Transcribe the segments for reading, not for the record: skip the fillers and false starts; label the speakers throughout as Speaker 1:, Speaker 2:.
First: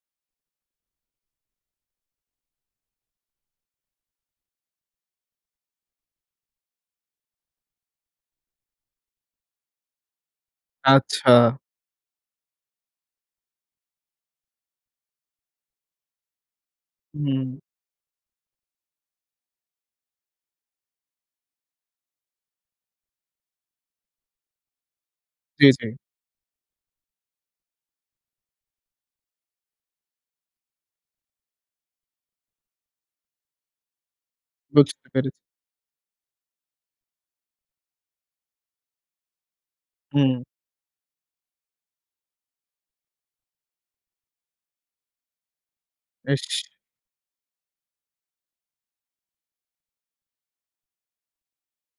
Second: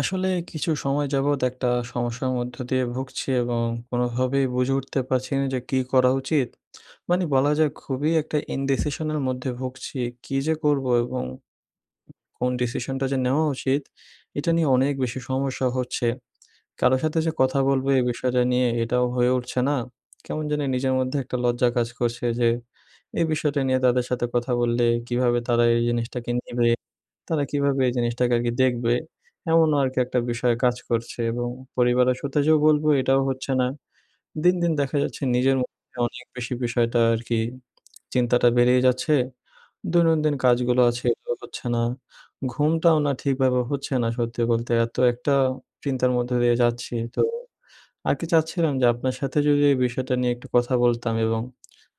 Speaker 1: আসলে কিছু সময় যাবৎ একটা সমস্যার মধ্য দিয়ে ভুগছি এবং কোনোভাবেই বুঝে উঠতে পারছি না যে কি করা উচিত। মানে বলা যায় খুবই একটা indecision এর মধ্যে ভুগছি। কি যে করব এবং
Speaker 2: আচ্ছা।
Speaker 1: কোন ডিসিশনটা যে নেওয়া উচিত এটা নিয়ে অনেক বেশি সমস্যা হচ্ছে। কারো সাথে যে
Speaker 2: হুম।
Speaker 1: কথা বলব এই বিষয়টা নিয়ে এটাও হয়ে উঠছে না। কেমন জানি নিজের মধ্যে একটা লজ্জা কাজ করছে যে এই বিষয়টা নিয়ে তাদের সাথে কথা বললে কিভাবে তারা
Speaker 2: জি,
Speaker 1: এই
Speaker 2: জি।
Speaker 1: জিনিসটাকে নিবে? তারা কিভাবে এই জিনিসটাকে আরকি দেখবে? এমনও আরকি একটা বিষয় কাজ করছে এবং পরিবারের সাথে যেও বলবো এটাও হচ্ছে না। দিন, দিন দেখা
Speaker 2: বুঝতে
Speaker 1: যাচ্ছে
Speaker 2: পেরেছি।
Speaker 1: নিজের মধ্যে অনেক বেশি বিষয়টা আরকি চিন্তাটা বেড়েই যাচ্ছে।
Speaker 2: হুম।
Speaker 1: দৈনন্দিন কাজগুলো আছে, এগুলো হচ্ছে না। ঘুমটাও না ঠিকভাবে হচ্ছে না সত্যি বলতে। এত একটা চিন্তার মধ্যে
Speaker 2: ইস!
Speaker 1: দিয়ে যাচ্ছি তো আর কি চাচ্ছিলাম যে আপনার সাথে যদি এই বিষয়টা নিয়ে একটু কথা বলতাম, এবং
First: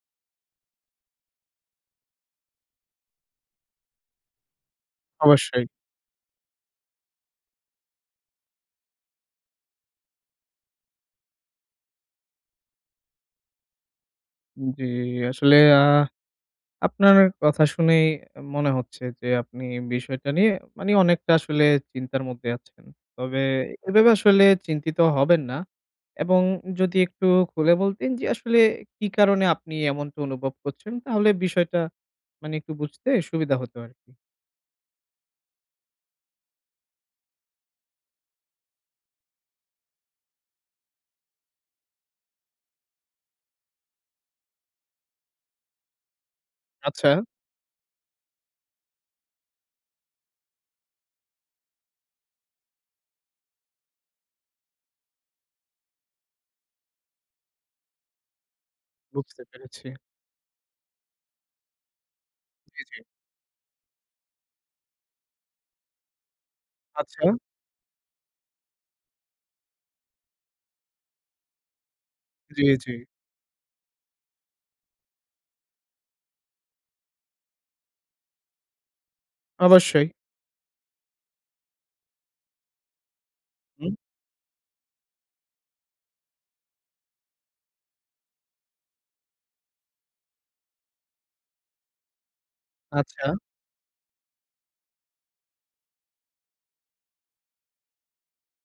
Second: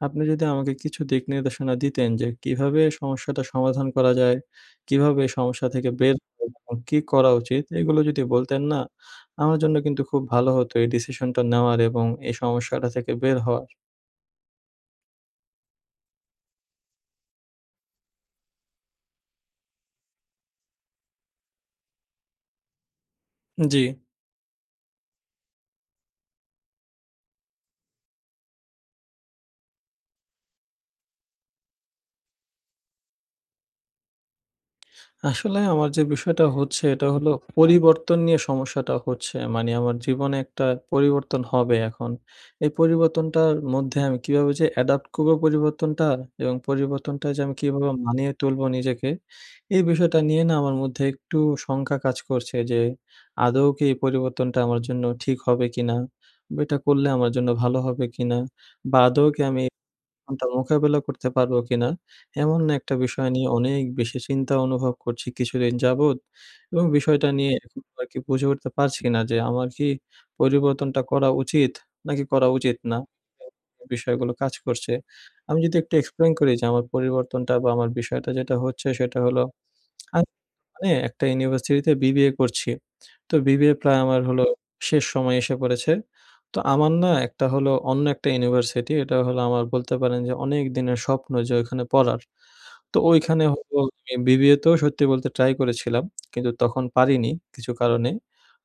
Speaker 1: আপনি যদি আমাকে কিছু দিক নির্দেশনা দিতেন যে কিভাবে সমস্যাটা সমাধান করা যায়, কিভাবে এই
Speaker 2: অবশ্যই।
Speaker 1: সমস্যা থেকে বের হওয়া যায় এবং কি করা উচিত, এগুলো যদি বলতেন না, আমার জন্য কিন্তু খুব ভালো হতো এই ডিসিশনটা নেওয়ার এবং এই সমস্যাটা থেকে বের হওয়ার।
Speaker 2: জি, আসলে আপনার কথা শুনেই মনে হচ্ছে যে আপনি বিষয়টা নিয়ে মানে অনেকটা আসলে চিন্তার মধ্যে আছেন। তবে
Speaker 1: জি।
Speaker 2: এভাবে আসলে চিন্তিত হবেন না। এবং যদি একটু খুলে বলতেন যে আসলে কি কারণে আপনি এমনটা অনুভব করছেন তাহলে বিষয়টা মানে একটু বুঝতে সুবিধা হতো আরকি।
Speaker 1: আসলে আমার যে বিষয়টা হচ্ছে এটা হলো পরিবর্তন নিয়ে সমস্যাটা হচ্ছে। মানে আমার জীবনে একটা পরিবর্তন হবে এখন। এই পরিবর্তনটার মধ্যে আমি কিভাবে যে অ্যাডাপ্ট করব পরিবর্তনটা এবং
Speaker 2: আচ্ছা,
Speaker 1: পরিবর্তনটা যে আমি কিভাবে মানিয়ে তুলবো নিজেকে, এই বিষয়টা নিয়ে না আমার মধ্যে একটু শঙ্কা কাজ করছে যে আদৌ কি এই পরিবর্তনটা আমার জন্য ঠিক হবে কিনা? বা এটা করলে আমার জন্য ভালো হবে কিনা? বা আদৌ কি
Speaker 2: বুঝতে
Speaker 1: আমি
Speaker 2: পেরেছি।
Speaker 1: কোনটা মোকাবেলা করতে পারবো কিনা, এমন
Speaker 2: জি,
Speaker 1: একটা
Speaker 2: জি।
Speaker 1: বিষয় নিয়ে অনেক বেশি চিন্তা অনুভব করছি কিছুদিন যাবৎ, এবং বিষয়টা
Speaker 2: আচ্ছা।
Speaker 1: নিয়ে এখন আরকি বুঝে উঠতে পারছি না যে আমার কি পরিবর্তনটা করা উচিত নাকি করা
Speaker 2: জি,
Speaker 1: উচিত
Speaker 2: জি।
Speaker 1: না? এই বিষয়গুলো কাজ করছে। আমি যদি একটু explain করি যে আমার পরিবর্তনটা বা আমার বিষয়টা যেটা হচ্ছে সেটা হলো,
Speaker 2: অবশ্যই।
Speaker 1: আমি একটা ইউনিভার্সিটিতে বিবিএ করছি। তো বিবিএ প্রায় আমার হলো শেষ সময় এসে পড়েছে। তো আমার না একটা হলো অন্য একটা ইউনিভার্সিটি। এটা হলো আমার বলতে পারেন যে অনেক দিনের স্বপ্ন যে ওইখানে পড়ার। তো
Speaker 2: আচ্ছা।
Speaker 1: ওইখানে হলো, আমি বিবিএ তেও সত্যি বলতে ট্রাই করেছিলাম। কিন্তু তখন পারিনি কিছু কারণে।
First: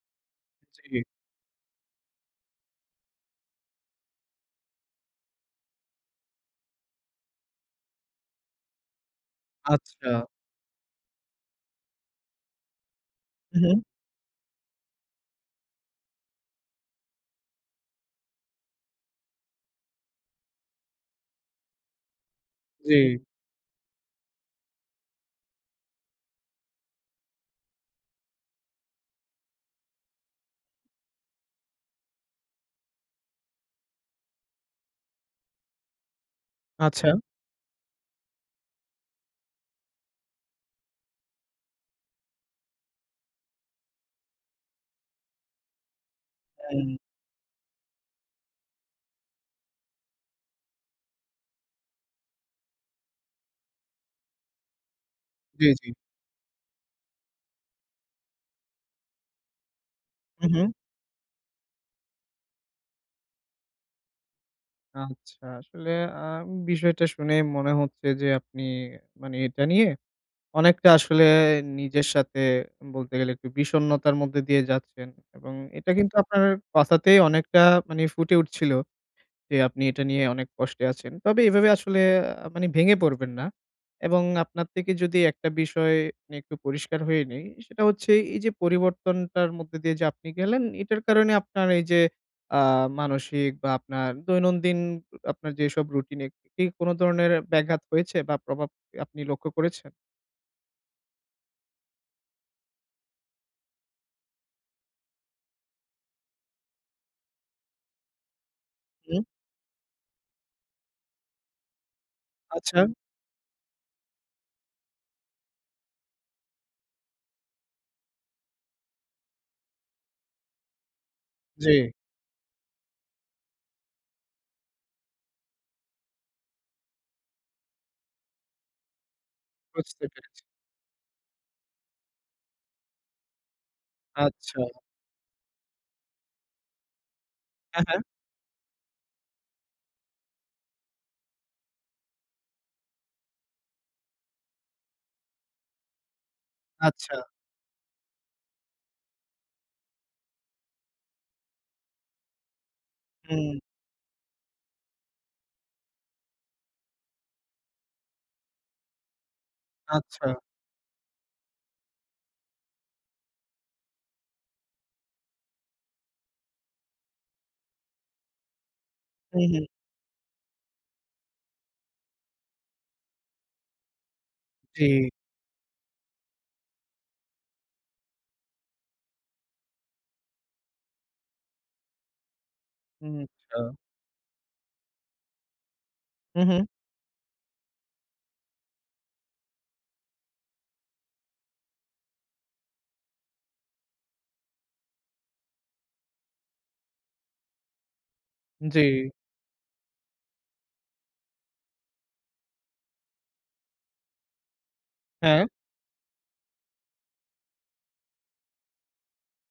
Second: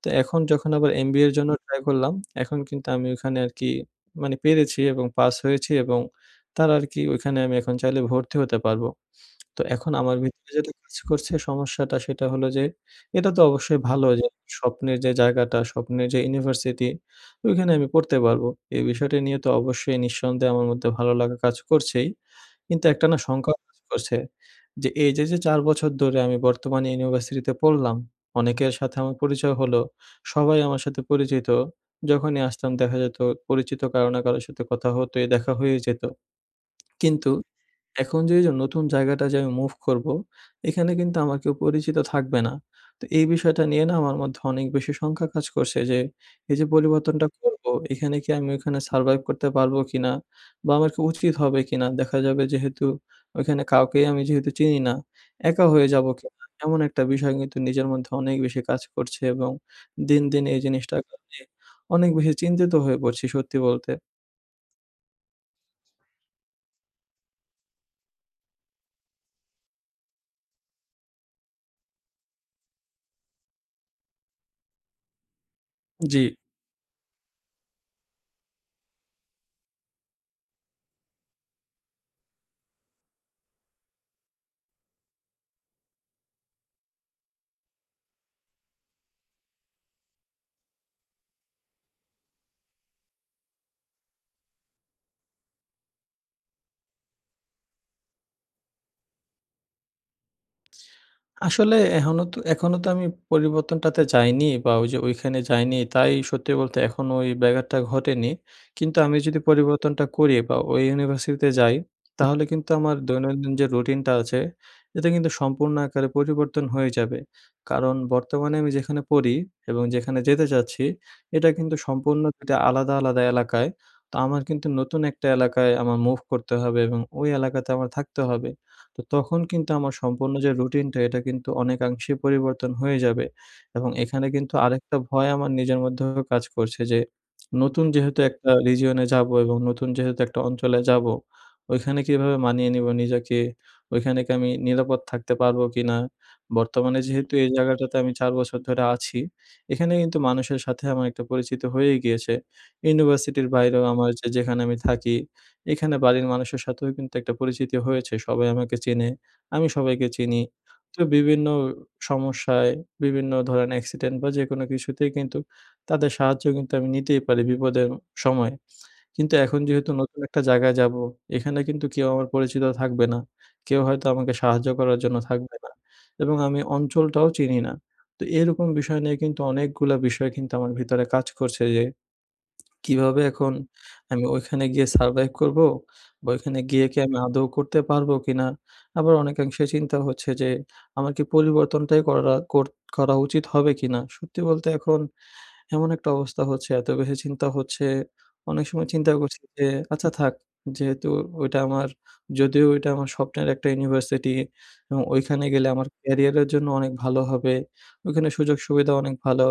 Speaker 1: তো এখন যখন আবার
Speaker 2: জি,
Speaker 1: এমবিএ এর জন্য ট্রাই করলাম, এখন কিন্তু আমি ওইখানে আরকি মানে পেরেছি এবং পাস হয়েছি, এবং তারা আরকি ওইখানে আমি এখন চাইলে ভর্তি হতে পারবো। তো এখন
Speaker 2: আচ্ছা।
Speaker 1: আমার ভিতরে যেটা কাজ করছে সমস্যাটা সেটা হলো যে, এটা তো
Speaker 2: হু, হু।
Speaker 1: অবশ্যই ভালো যে স্বপ্নের যে জায়গাটা, স্বপ্নের যে ইউনিভার্সিটি, ওইখানে আমি পড়তে পারবো। এই বিষয়টা নিয়ে তো অবশ্যই নিঃসন্দেহে আমার মধ্যে ভালো লাগা কাজ করছেই। কিন্তু
Speaker 2: জি।
Speaker 1: একটা না শঙ্কা কাজ করছে যে এই যে ৪ বছর ধরে আমি বর্তমানে ইউনিভার্সিটিতে পড়লাম, অনেকের সাথে আমার পরিচয় হলো, সবাই আমার সাথে পরিচিত। যখনই আসতাম দেখা যেত পরিচিত কারো না কারো সাথে কথা হতোই, দেখা হয়ে যেত।
Speaker 2: আচ্ছা।
Speaker 1: কিন্তু এখন যে এইযে নতুন জায়গাটা যে আমি মুভ করব, এখানে কিন্তু আমার কেউ পরিচিত থাকবে না। তো এই বিষয়টা নিয়ে না আমার মধ্যে অনেক বেশি শঙ্কা কাজ করছে যে, এই যে
Speaker 2: হুম,
Speaker 1: পরিবর্তনটা করব, এখানে কি আমি ওইখানে সারভাইভ করতে পারবো কিনা? বা আমার কি উচিত হবে কিনা? দেখা যাবে যেহেতু ওইখানে কাউকেই আমি যেহেতু চিনি না, একা
Speaker 2: জি, জি।
Speaker 1: হয়ে যাবো কিনা? এমন একটা বিষয় কিন্তু নিজের মধ্যে অনেক বেশি কাজ করছে, এবং দিন, দিন
Speaker 2: হু,
Speaker 1: এই
Speaker 2: হু।
Speaker 1: জিনিসটার কারণে অনেক বেশি চিন্তিত হয়ে পড়ছি সত্যি বলতে।
Speaker 2: আচ্ছা। আসলে আ বিষয়টা শুনে মনে হচ্ছে যে আপনি মানে এটা নিয়ে অনেকটা আসলে নিজের সাথে বলতে গেলে একটু বিষণ্ণতার মধ্যে দিয়ে যাচ্ছেন এবং এটা কিন্তু
Speaker 1: জি।
Speaker 2: আপনার কথাতেই অনেকটা মানে ফুটে উঠছিল। যে আপনি এটা নিয়ে অনেক কষ্টে আছেন। তবে এভাবে আসলে মানে ভেঙে পড়বেন না। এবং আপনার থেকে যদি একটা বিষয় নিয়ে একটু পরিষ্কার হয়ে নেই, সেটা হচ্ছে এই যে পরিবর্তনটার মধ্যে দিয়ে যে আপনি গেলেন, এটার কারণে আপনার এই যে আ মানসিক বা আপনার দৈনন্দিন আপনার যেসব রুটিনে কি কোন ধরনের ব্যাঘাত হয়েছে বা প্রভাব আপনি লক্ষ্য করেছেন?
Speaker 1: আসলে এখনো তো আমি পরিবর্তনটাতে যাইনি বা ওই যে ওইখানে যাইনি। তাই সত্যি বলতে এখনো ওই ব্যাঘাতটা ঘটেনি। কিন্তু আমি
Speaker 2: হুম।
Speaker 1: যদি পরিবর্তনটা করি বা ওই ইউনিভার্সিটিতে যাই, তাহলে কিন্তু
Speaker 2: আচ্ছা,
Speaker 1: আমার দৈনন্দিন যে রুটিনটা আছে, এটা কিন্তু সম্পূর্ণ আকারে পরিবর্তন হয়ে যাবে। কারণ বর্তমানে আমি যেখানে পড়ি এবং যেখানে যেতে চাচ্ছি, এটা
Speaker 2: জি,
Speaker 1: কিন্তু সম্পূর্ণ ২ টা আলাদা, আলাদা এলাকায়। তো আমার কিন্তু নতুন একটা এলাকায় আমার মুভ করতে হবে এবং ওই এলাকাতে আমার থাকতে হবে। তো তখন কিন্তু আমার
Speaker 2: বুঝতে
Speaker 1: সম্পূর্ণ
Speaker 2: পেরেছি।
Speaker 1: যে রুটিনটা, এটা কিন্তু অনেকাংশেই পরিবর্তন হয়ে যাবে, এবং এখানে কিন্তু
Speaker 2: আচ্ছা,
Speaker 1: আরেকটা ভয় আমার নিজের মধ্যেও কাজ করছে যে নতুন
Speaker 2: হ্যাঁ, হ্যাঁ,
Speaker 1: যেহেতু একটা রিজিয়নে যাব এবং নতুন যেহেতু একটা অঞ্চলে যাব, ওইখানে কিভাবে মানিয়ে নিব নিজেকে, ওইখানে কি আমি নিরাপদ থাকতে পারবো কিনা। বর্তমানে
Speaker 2: আচ্ছা,
Speaker 1: যেহেতু এই জায়গাটাতে আমি ৪ বছর ধরে আছি, এখানে কিন্তু মানুষের সাথে আমার একটা পরিচিত হয়ে গিয়েছে। ইউনিভার্সিটির
Speaker 2: হুম,
Speaker 1: বাইরেও আমার যে যেখানে আমি থাকি, এখানে বাড়ির মানুষের সাথেও কিন্তু একটা পরিচিতি হয়েছে। সবাই আমাকে চেনে, আমি সবাইকে
Speaker 2: আচ্ছা,
Speaker 1: চিনি। তো বিভিন্ন সমস্যায়, বিভিন্ন ধরেন অ্যাক্সিডেন্ট বা যেকোনো কিছুতেই কিন্তু তাদের সাহায্য কিন্তু আমি নিতেই পারি বিপদের সময়। কিন্তু
Speaker 2: হুম,
Speaker 1: এখন
Speaker 2: হুম,
Speaker 1: যেহেতু নতুন একটা জায়গায় যাব, এখানে কিন্তু কেউ আমার পরিচিত থাকবে না। কেউ হয়তো আমাকে সাহায্য
Speaker 2: জি,
Speaker 1: করার জন্য থাকবে না, এবং আমি অঞ্চলটাও চিনি না। তো এরকম বিষয় নিয়ে কিন্তু অনেকগুলা বিষয় কিন্তু আমার ভিতরে কাজ করছে যে
Speaker 2: হুম,
Speaker 1: কিভাবে এখন
Speaker 2: আচ্ছা,
Speaker 1: আমি ওইখানে গিয়ে সারভাইভ করব? বা
Speaker 2: হুম,
Speaker 1: ওইখানে
Speaker 2: হুম,
Speaker 1: গিয়ে কি আমি আদৌ করতে পারবো কিনা? আবার অনেকাংশে চিন্তা হচ্ছে যে আমার কি পরিবর্তনটাই করা করা উচিত হবে কিনা? সত্যি বলতে এখন এমন একটা অবস্থা হচ্ছে, এত বেশি চিন্তা হচ্ছে। অনেক
Speaker 2: জি।
Speaker 1: সময় চিন্তা করছি যে, "আচ্ছা থাক, যেহেতু ওইটা আমার, যদিও ওইটা আমার স্বপ্নের একটা ইউনিভার্সিটি এবং
Speaker 2: হ্যাঁ,
Speaker 1: ওইখানে গেলে আমার ক্যারিয়ারের জন্য অনেক ভালো হবে। ওইখানে সুযোগ-সুবিধা অনেক ভালো।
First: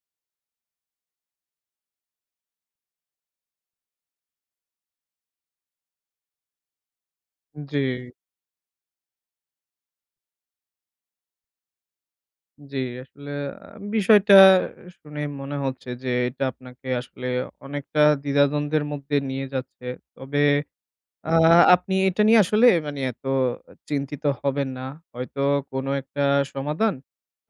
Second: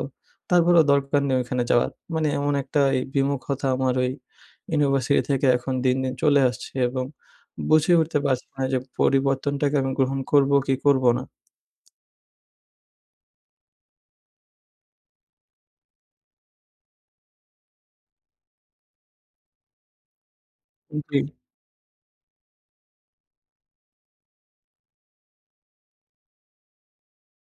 Speaker 1: তারপরেও দরকার নেই ওইখানে যাওয়ার।" মানে এমন একটা এই বিমুখতা আমার ওই ইউনিভার্সিটি থেকে এখন দিন, দিন চলে আসছে, এবং
Speaker 2: জি,
Speaker 1: বুঝে উঠতে পারছি না যে পরিবর্তনটাকে আমি গ্রহণ করব কি করব না।
Speaker 2: জি। আসলে আ বিষয়টা শুনে মনে হচ্ছে যে এটা আপনাকে আসলে অনেকটা দ্বিধাদ্বন্দ্বের মধ্যে নিয়ে যাচ্ছে। তবে
Speaker 1: জি,
Speaker 2: আ আপনি এটা নিয়ে আসলে মানে এত চিন্তিত হবেন না। হয়তো কোনো একটা সমাধান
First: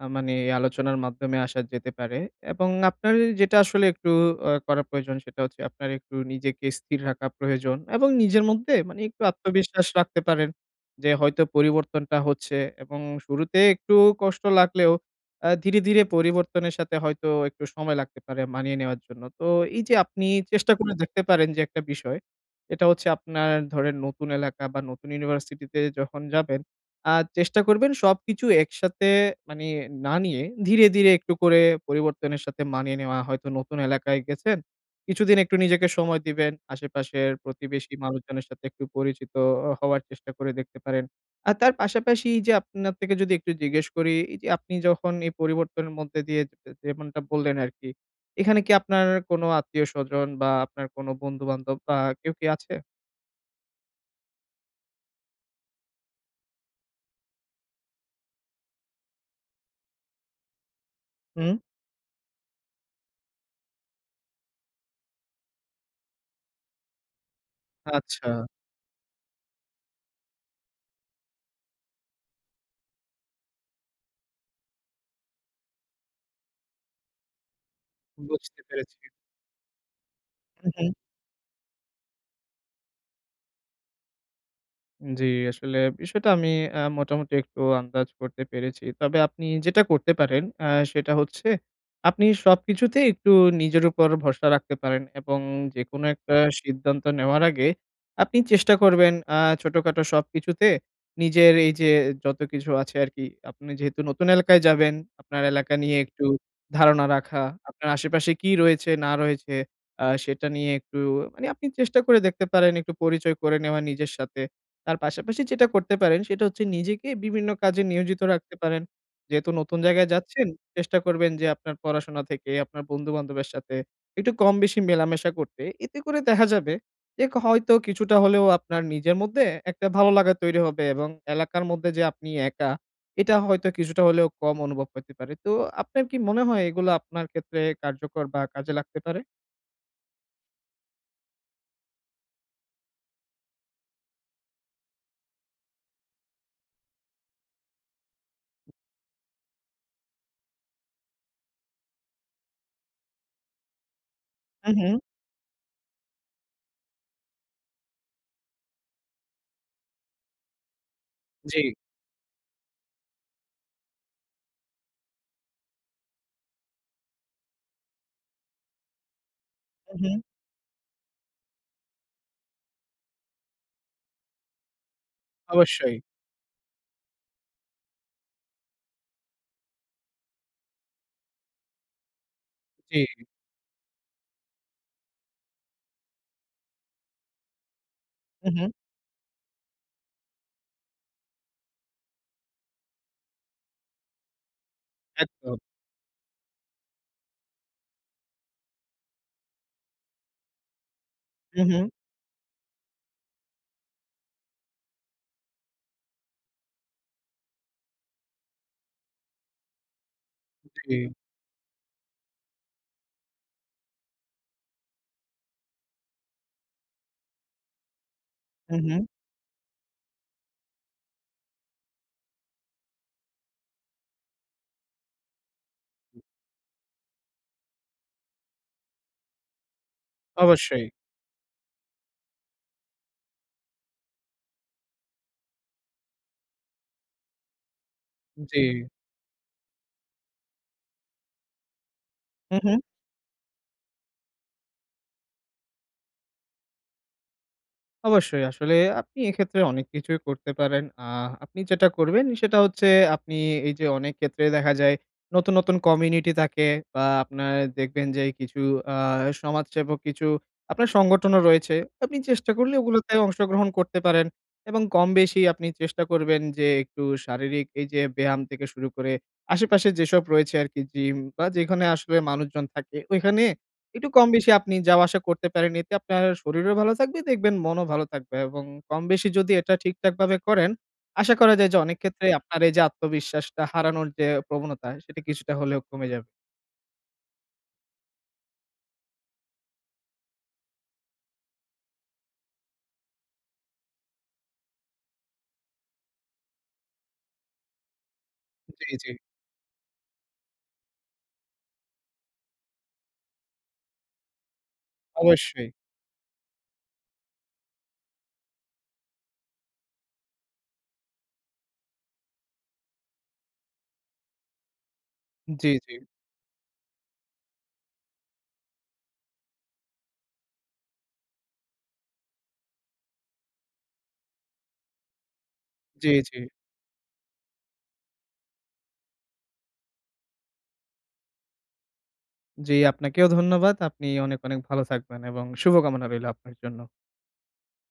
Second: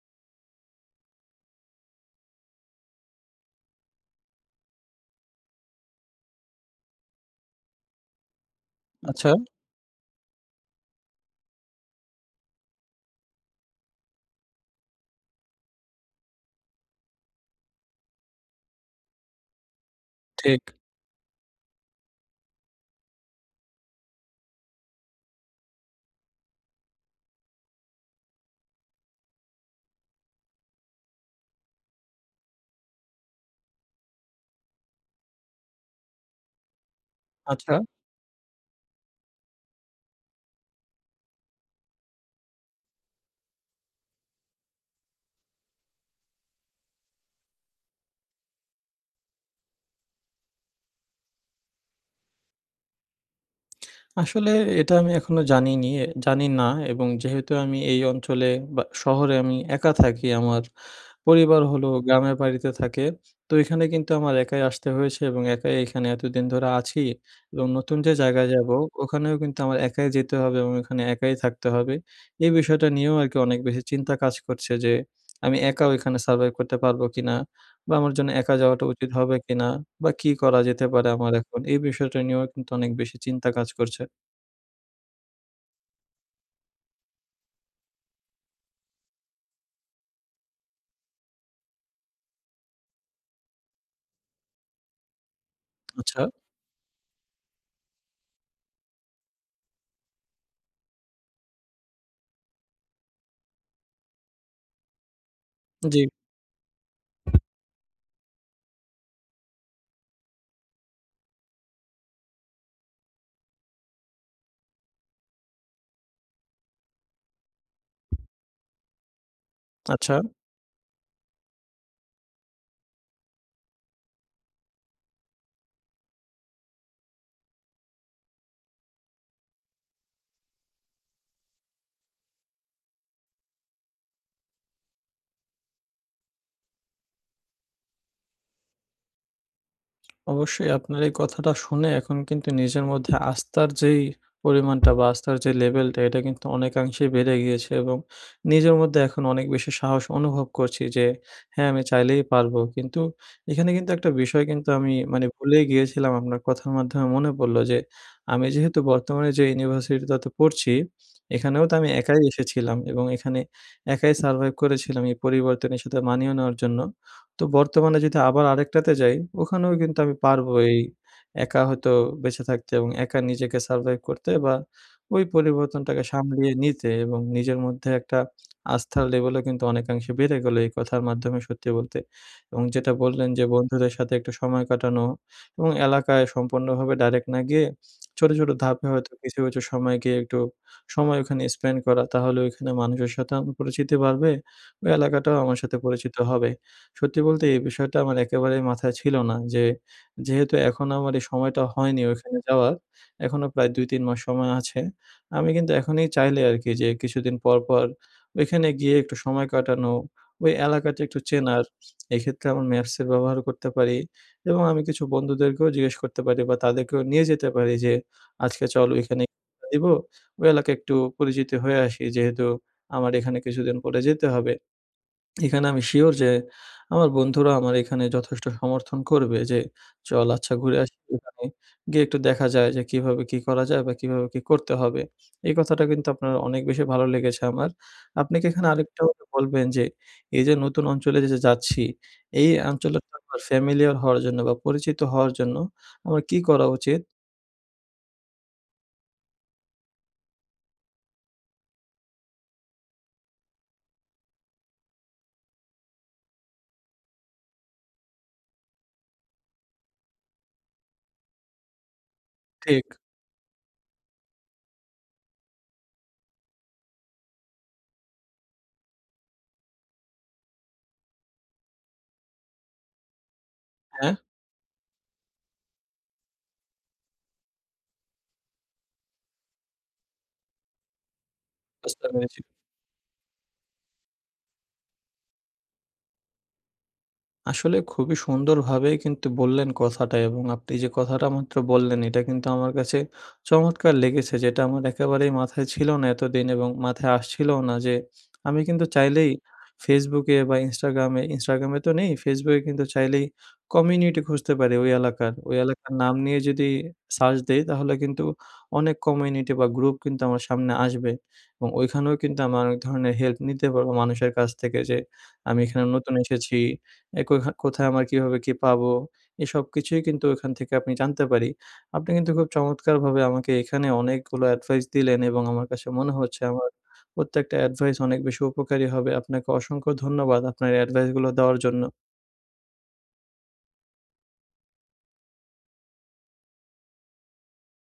Speaker 2: মানে এই আলোচনার মাধ্যমে আসা যেতে পারে এবং আপনার যেটা আসলে একটু করা প্রয়োজন সেটা হচ্ছে আপনার একটু নিজেকে স্থির রাখা প্রয়োজন এবং নিজের মধ্যে মানে একটু
Speaker 1: আচ্ছা,
Speaker 2: আত্মবিশ্বাস রাখতে পারেন যে হয়তো পরিবর্তনটা হচ্ছে এবং শুরুতে একটু কষ্ট লাগলেও ধীরে, ধীরে পরিবর্তনের সাথে হয়তো একটু সময় লাগতে পারে মানিয়ে নেওয়ার জন্য। তো এই যে আপনি
Speaker 1: ঠিক।
Speaker 2: চেষ্টা করে দেখতে পারেন যে একটা বিষয় এটা হচ্ছে আপনার ধরেন নতুন এলাকা বা নতুন ইউনিভার্সিটিতে যখন যাবেন, আ চেষ্টা করবেন সবকিছু একসাথে মানে না নিয়ে ধীরে, ধীরে একটু করে পরিবর্তনের সাথে মানিয়ে নেওয়া। হয়তো নতুন এলাকায় গেছেন, কিছুদিন একটু নিজেকে সময় দিবেন। আশেপাশের
Speaker 1: আচ্ছা।
Speaker 2: প্রতিবেশী মানুষজনের সাথে একটু পরিচিত হওয়ার চেষ্টা করে দেখতে পারেন। আর তার পাশাপাশি এই যে আপনার থেকে যদি একটু জিজ্ঞেস করি, এই যে আপনি যখন এই পরিবর্তনের মধ্যে দিয়ে যে যেমনটা বললেন আরকি এখানে কি আপনার কোনো আত্মীয়স্বজন বা আপনার কোনো বন্ধু-বান্ধব বা কেউ কি আছে?
Speaker 1: আসলে এটা আমি এখনো জানিনি, জানি না, এবং যেহেতু আমি এই অঞ্চলে বা শহরে আমি একা থাকি, আমার
Speaker 2: হুম।
Speaker 1: পরিবার হলো গ্রামের বাড়িতে থাকে। তো এখানে কিন্তু আমার একাই আসতে হয়েছে এবং একাই এখানে এতদিন ধরে আছি, এবং নতুন যে
Speaker 2: আচ্ছা,
Speaker 1: জায়গায় যাবো, ওখানেও কিন্তু আমার একাই যেতে হবে এবং ওখানে একাই থাকতে হবে। এই বিষয়টা নিয়েও আরকি অনেক বেশি চিন্তা কাজ করছে যে, আমি একা ওইখানে সার্ভাইভ করতে পারবো কিনা? বা আমার জন্য একা
Speaker 2: বুঝতে
Speaker 1: যাওয়াটা
Speaker 2: পেরেছি।
Speaker 1: উচিত হবে কিনা? বা কি করা যেতে পারে আমার এখন? এই বিষয়টা নিয়েও কিন্তু অনেক বেশি চিন্তা কাজ করছে।
Speaker 2: জি, আসলে বিষয়টা আমি মোটামুটি একটু আন্দাজ করতে পেরেছি। তবে আপনি যেটা করতে পারেন সেটা হচ্ছে আপনি সবকিছুতেই একটু নিজের উপর ভরসা রাখতে পারেন এবং যেকোনো
Speaker 1: আচ্ছা,
Speaker 2: একটা সিদ্ধান্ত নেওয়ার আগে আপনি চেষ্টা করবেন ছোটখাটো সবকিছুতে নিজের এই যে যত কিছু আছে আরকি, আপনি যেহেতু নতুন এলাকায় যাবেন, আপনার এলাকা নিয়ে
Speaker 1: জি।
Speaker 2: একটু ধারণা রাখা, আপনার আশেপাশে কি রয়েছে না রয়েছে সেটা নিয়ে একটু মানে আপনি চেষ্টা করে দেখতে পারেন, একটু পরিচয় করে নেওয়া নিজের সাথে। তার পাশাপাশি যেটা করতে পারেন সেটা হচ্ছে নিজেকে বিভিন্ন কাজে নিয়োজিত রাখতে পারেন। যেহেতু নতুন জায়গায়
Speaker 1: আচ্ছা,
Speaker 2: যাচ্ছেন, চেষ্টা করবেন যে আপনার পড়াশোনা থেকে আপনার বন্ধু-বান্ধবের সাথে একটু কম বেশি মেলামেশা করতে। এতে করে দেখা যাবে যে হয়তো কিছুটা হলেও আপনার নিজের মধ্যে একটা ভালো লাগা তৈরি হবে এবং এলাকার মধ্যে যে আপনি একা, এটা হয়তো কিছুটা হলেও কম অনুভব হতে পারে। তো আপনার কি মনে হয় এগুলো আপনার ক্ষেত্রে কার্যকর বা কাজে লাগতে পারে?
Speaker 1: অবশ্যই আপনার এই কথাটা শুনে এখন কিন্তু নিজের মধ্যে আস্থার যেই পরিমাণটা বা আস্থার যে লেভেলটা, এটা কিন্তু অনেকাংশেই বেড়ে গিয়েছে, এবং নিজের মধ্যে এখন অনেক বেশি সাহস অনুভব করছি যে হ্যাঁ, আমি চাইলেই পারবো। কিন্তু এখানে কিন্তু একটা বিষয় কিন্তু
Speaker 2: হু, হু।
Speaker 1: আমি মানে ভুলেই গিয়েছিলাম, আপনার কথার মাধ্যমে মনে পড়ল যে আমি যেহেতু বর্তমানে যে ইউনিভার্সিটিটাতে পড়ছি,
Speaker 2: জি।
Speaker 1: এখানেও তো আমি একাই এসেছিলাম এবং এখানে একাই সারভাইভ করেছিলাম এই পরিবর্তনের সাথে মানিয়ে নেওয়ার জন্য। তো বর্তমানে যদি আবার আরেকটাতে যাই, ওখানেও
Speaker 2: হু,
Speaker 1: কিন্তু
Speaker 2: হু।
Speaker 1: আমি পারবো এই একা হয়তো বেঁচে থাকতে এবং একা নিজেকে সারভাইভ করতে বা ওই
Speaker 2: অবশ্যই।
Speaker 1: পরিবর্তনটাকে সামলিয়ে নিতে, এবং নিজের মধ্যে একটা আস্থার লেভেলও কিন্তু অনেকাংশে বেড়ে গেল এই কথার মাধ্যমে সত্যি বলতে। এবং যেটা
Speaker 2: জি।
Speaker 1: বললেন যে বন্ধুদের সাথে একটু সময় কাটানো এবং এলাকায় সম্পূর্ণভাবে ডাইরেক্ট না গিয়ে ছোট, ছোট
Speaker 2: হু, হু।
Speaker 1: ধাপে হয়তো কিছু, কিছু সময় গিয়ে একটু সময় ওখানে স্পেন্ড করা। তাহলে ওইখানে মানুষের সাথে আমার পরিচিতি বাড়বে, ওই এলাকাটাও আমার
Speaker 2: একদম।
Speaker 1: সাথে পরিচিত হবে। সত্যি বলতে এই বিষয়টা আমার একেবারেই মাথায় ছিল না যে, যেহেতু এখন আমার এই সময়টা
Speaker 2: হু, হু।
Speaker 1: হয়নি ওইখানে যাওয়ার। এখনো প্রায় ২-৩ মাস সময় আছে। আমি কিন্তু এখনই চাইলে আরকি যে কিছুদিন পর, পর ওইখানে গিয়ে একটু সময় কাটানো, ওই
Speaker 2: জি।
Speaker 1: এলাকাটা একটু চেনার। এক্ষেত্রে আমার ম্যাপস এর ব্যবহার করতে পারি, এবং আমি কিছু বন্ধুদেরকেও জিজ্ঞেস করতে পারি বা তাদেরকেও নিয়ে যেতে পারি যে, "আজকে
Speaker 2: হুম,
Speaker 1: চল
Speaker 2: হুম।
Speaker 1: ওইখানে দিব। ওই এলাকায় একটু পরিচিত হয়ে আসি।" যেহেতু আমার এখানে কিছুদিন পরে যেতে হবে। এখানে আমি সিউর যে আমার বন্ধুরা আমার এখানে যথেষ্ট সমর্থন করবে যে, "চল আচ্ছা ঘুরে
Speaker 2: অবশ্যই।
Speaker 1: আসি ওখানে।" গিয়ে একটু দেখা যায় যে কিভাবে কি করা যায় বা কিভাবে কি করতে হবে। এই কথাটা কিন্তু আপনার অনেক বেশি ভালো লেগেছে আমার। আপনি কি
Speaker 2: জি।
Speaker 1: এখানে আরেকটা কথা বলবেন যে, এই যে নতুন অঞ্চলে যে যাচ্ছি, এই
Speaker 2: হুম, হুম।
Speaker 1: অঞ্চলের তো আমার ফ্যামিলিয়ার হওয়ার জন্য বা পরিচিত হওয়ার জন্য আমার কি করা উচিত?
Speaker 2: অবশ্যই। আসলে আপনি এক্ষেত্রে অনেক কিছুই করতে পারেন। আপনি যেটা করবেন সেটা হচ্ছে আপনি এই যে অনেক ক্ষেত্রে দেখা যায় নতুন, নতুন কমিউনিটি থাকে বা আপনার দেখবেন যে কিছু আ সমাজসেবক কিছু আপনার সংগঠনও রয়েছে। আপনি চেষ্টা করলে
Speaker 1: ঠিক,
Speaker 2: ওগুলোতে অংশগ্রহণ করতে পারেন এবং কম বেশি আপনি চেষ্টা করবেন যে একটু শারীরিক এই যে ব্যায়াম থেকে শুরু করে আশেপাশে যেসব রয়েছে আরকি জিম বা যেখানে আসলে মানুষজন থাকে ওইখানে একটু
Speaker 1: হ্যাঁ,
Speaker 2: কম বেশি আপনি যাওয়া আসা করতে পারেন। এতে আপনার শরীরও ভালো থাকবে, দেখবেন মনও ভালো থাকবে এবং কম বেশি যদি এটা ঠিকঠাকভাবে করেন, আশা করা যায় যে অনেক
Speaker 1: বুঝতে
Speaker 2: ক্ষেত্রে
Speaker 1: পেরেছি।
Speaker 2: আপনার এই যে আত্মবিশ্বাসটা হারানোর যে প্রবণতা, সেটা কিছুটা হলেও কমে যাবে।
Speaker 1: আসলে খুবই সুন্দরভাবেই কিন্তু বললেন কথাটা, এবং আপনি যে কথাটা মাত্র বললেন এটা কিন্তু আমার কাছে চমৎকার লেগেছে, যেটা আমার একেবারেই মাথায় ছিল না এতদিন এবং মাথায় আসছিল না যে আমি কিন্তু
Speaker 2: জি, জি।
Speaker 1: চাইলেই ফেসবুকে বা ইনস্টাগ্রামে ইনস্টাগ্রামে তো নেই, ফেসবুকে কিন্তু চাইলেই কমিউনিটি খুঁজতে পারি ওই এলাকার
Speaker 2: অবশ্যই।
Speaker 1: নাম নিয়ে যদি সার্চ দেই, তাহলে কিন্তু অনেক কমিউনিটি বা গ্রুপ কিন্তু আমার সামনে আসবে, এবং ওইখানেও কিন্তু আমি অনেক ধরনের হেল্প নিতে পারবো মানুষের কাছ থেকে যে আমি
Speaker 2: জি,
Speaker 1: এখানে
Speaker 2: জি।
Speaker 1: নতুন এসেছি, এ কোথায় আমার কিভাবে কি পাবো? এই সবকিছুই কিন্তু ওখান থেকে আপনি জানতে পারি। আপনি কিন্তু খুব চমৎকারভাবে আমাকে এখানে অনেকগুলো অ্যাডভাইস দিলেন, এবং আমার কাছে
Speaker 2: জি,
Speaker 1: মনে
Speaker 2: জি।
Speaker 1: হচ্ছে আমার প্রত্যেকটা অ্যাডভাইস অনেক বেশি উপকারী হবে। আপনাকে অসংখ্য ধন্যবাদ আপনার অ্যাডভাইসগুলো দেওয়ার জন্য।
Speaker 2: জি, আপনাকেও ধন্যবাদ। আপনি অনেক, অনেক ভালো থাকবেন এবং শুভকামনা রইল আপনার জন্য।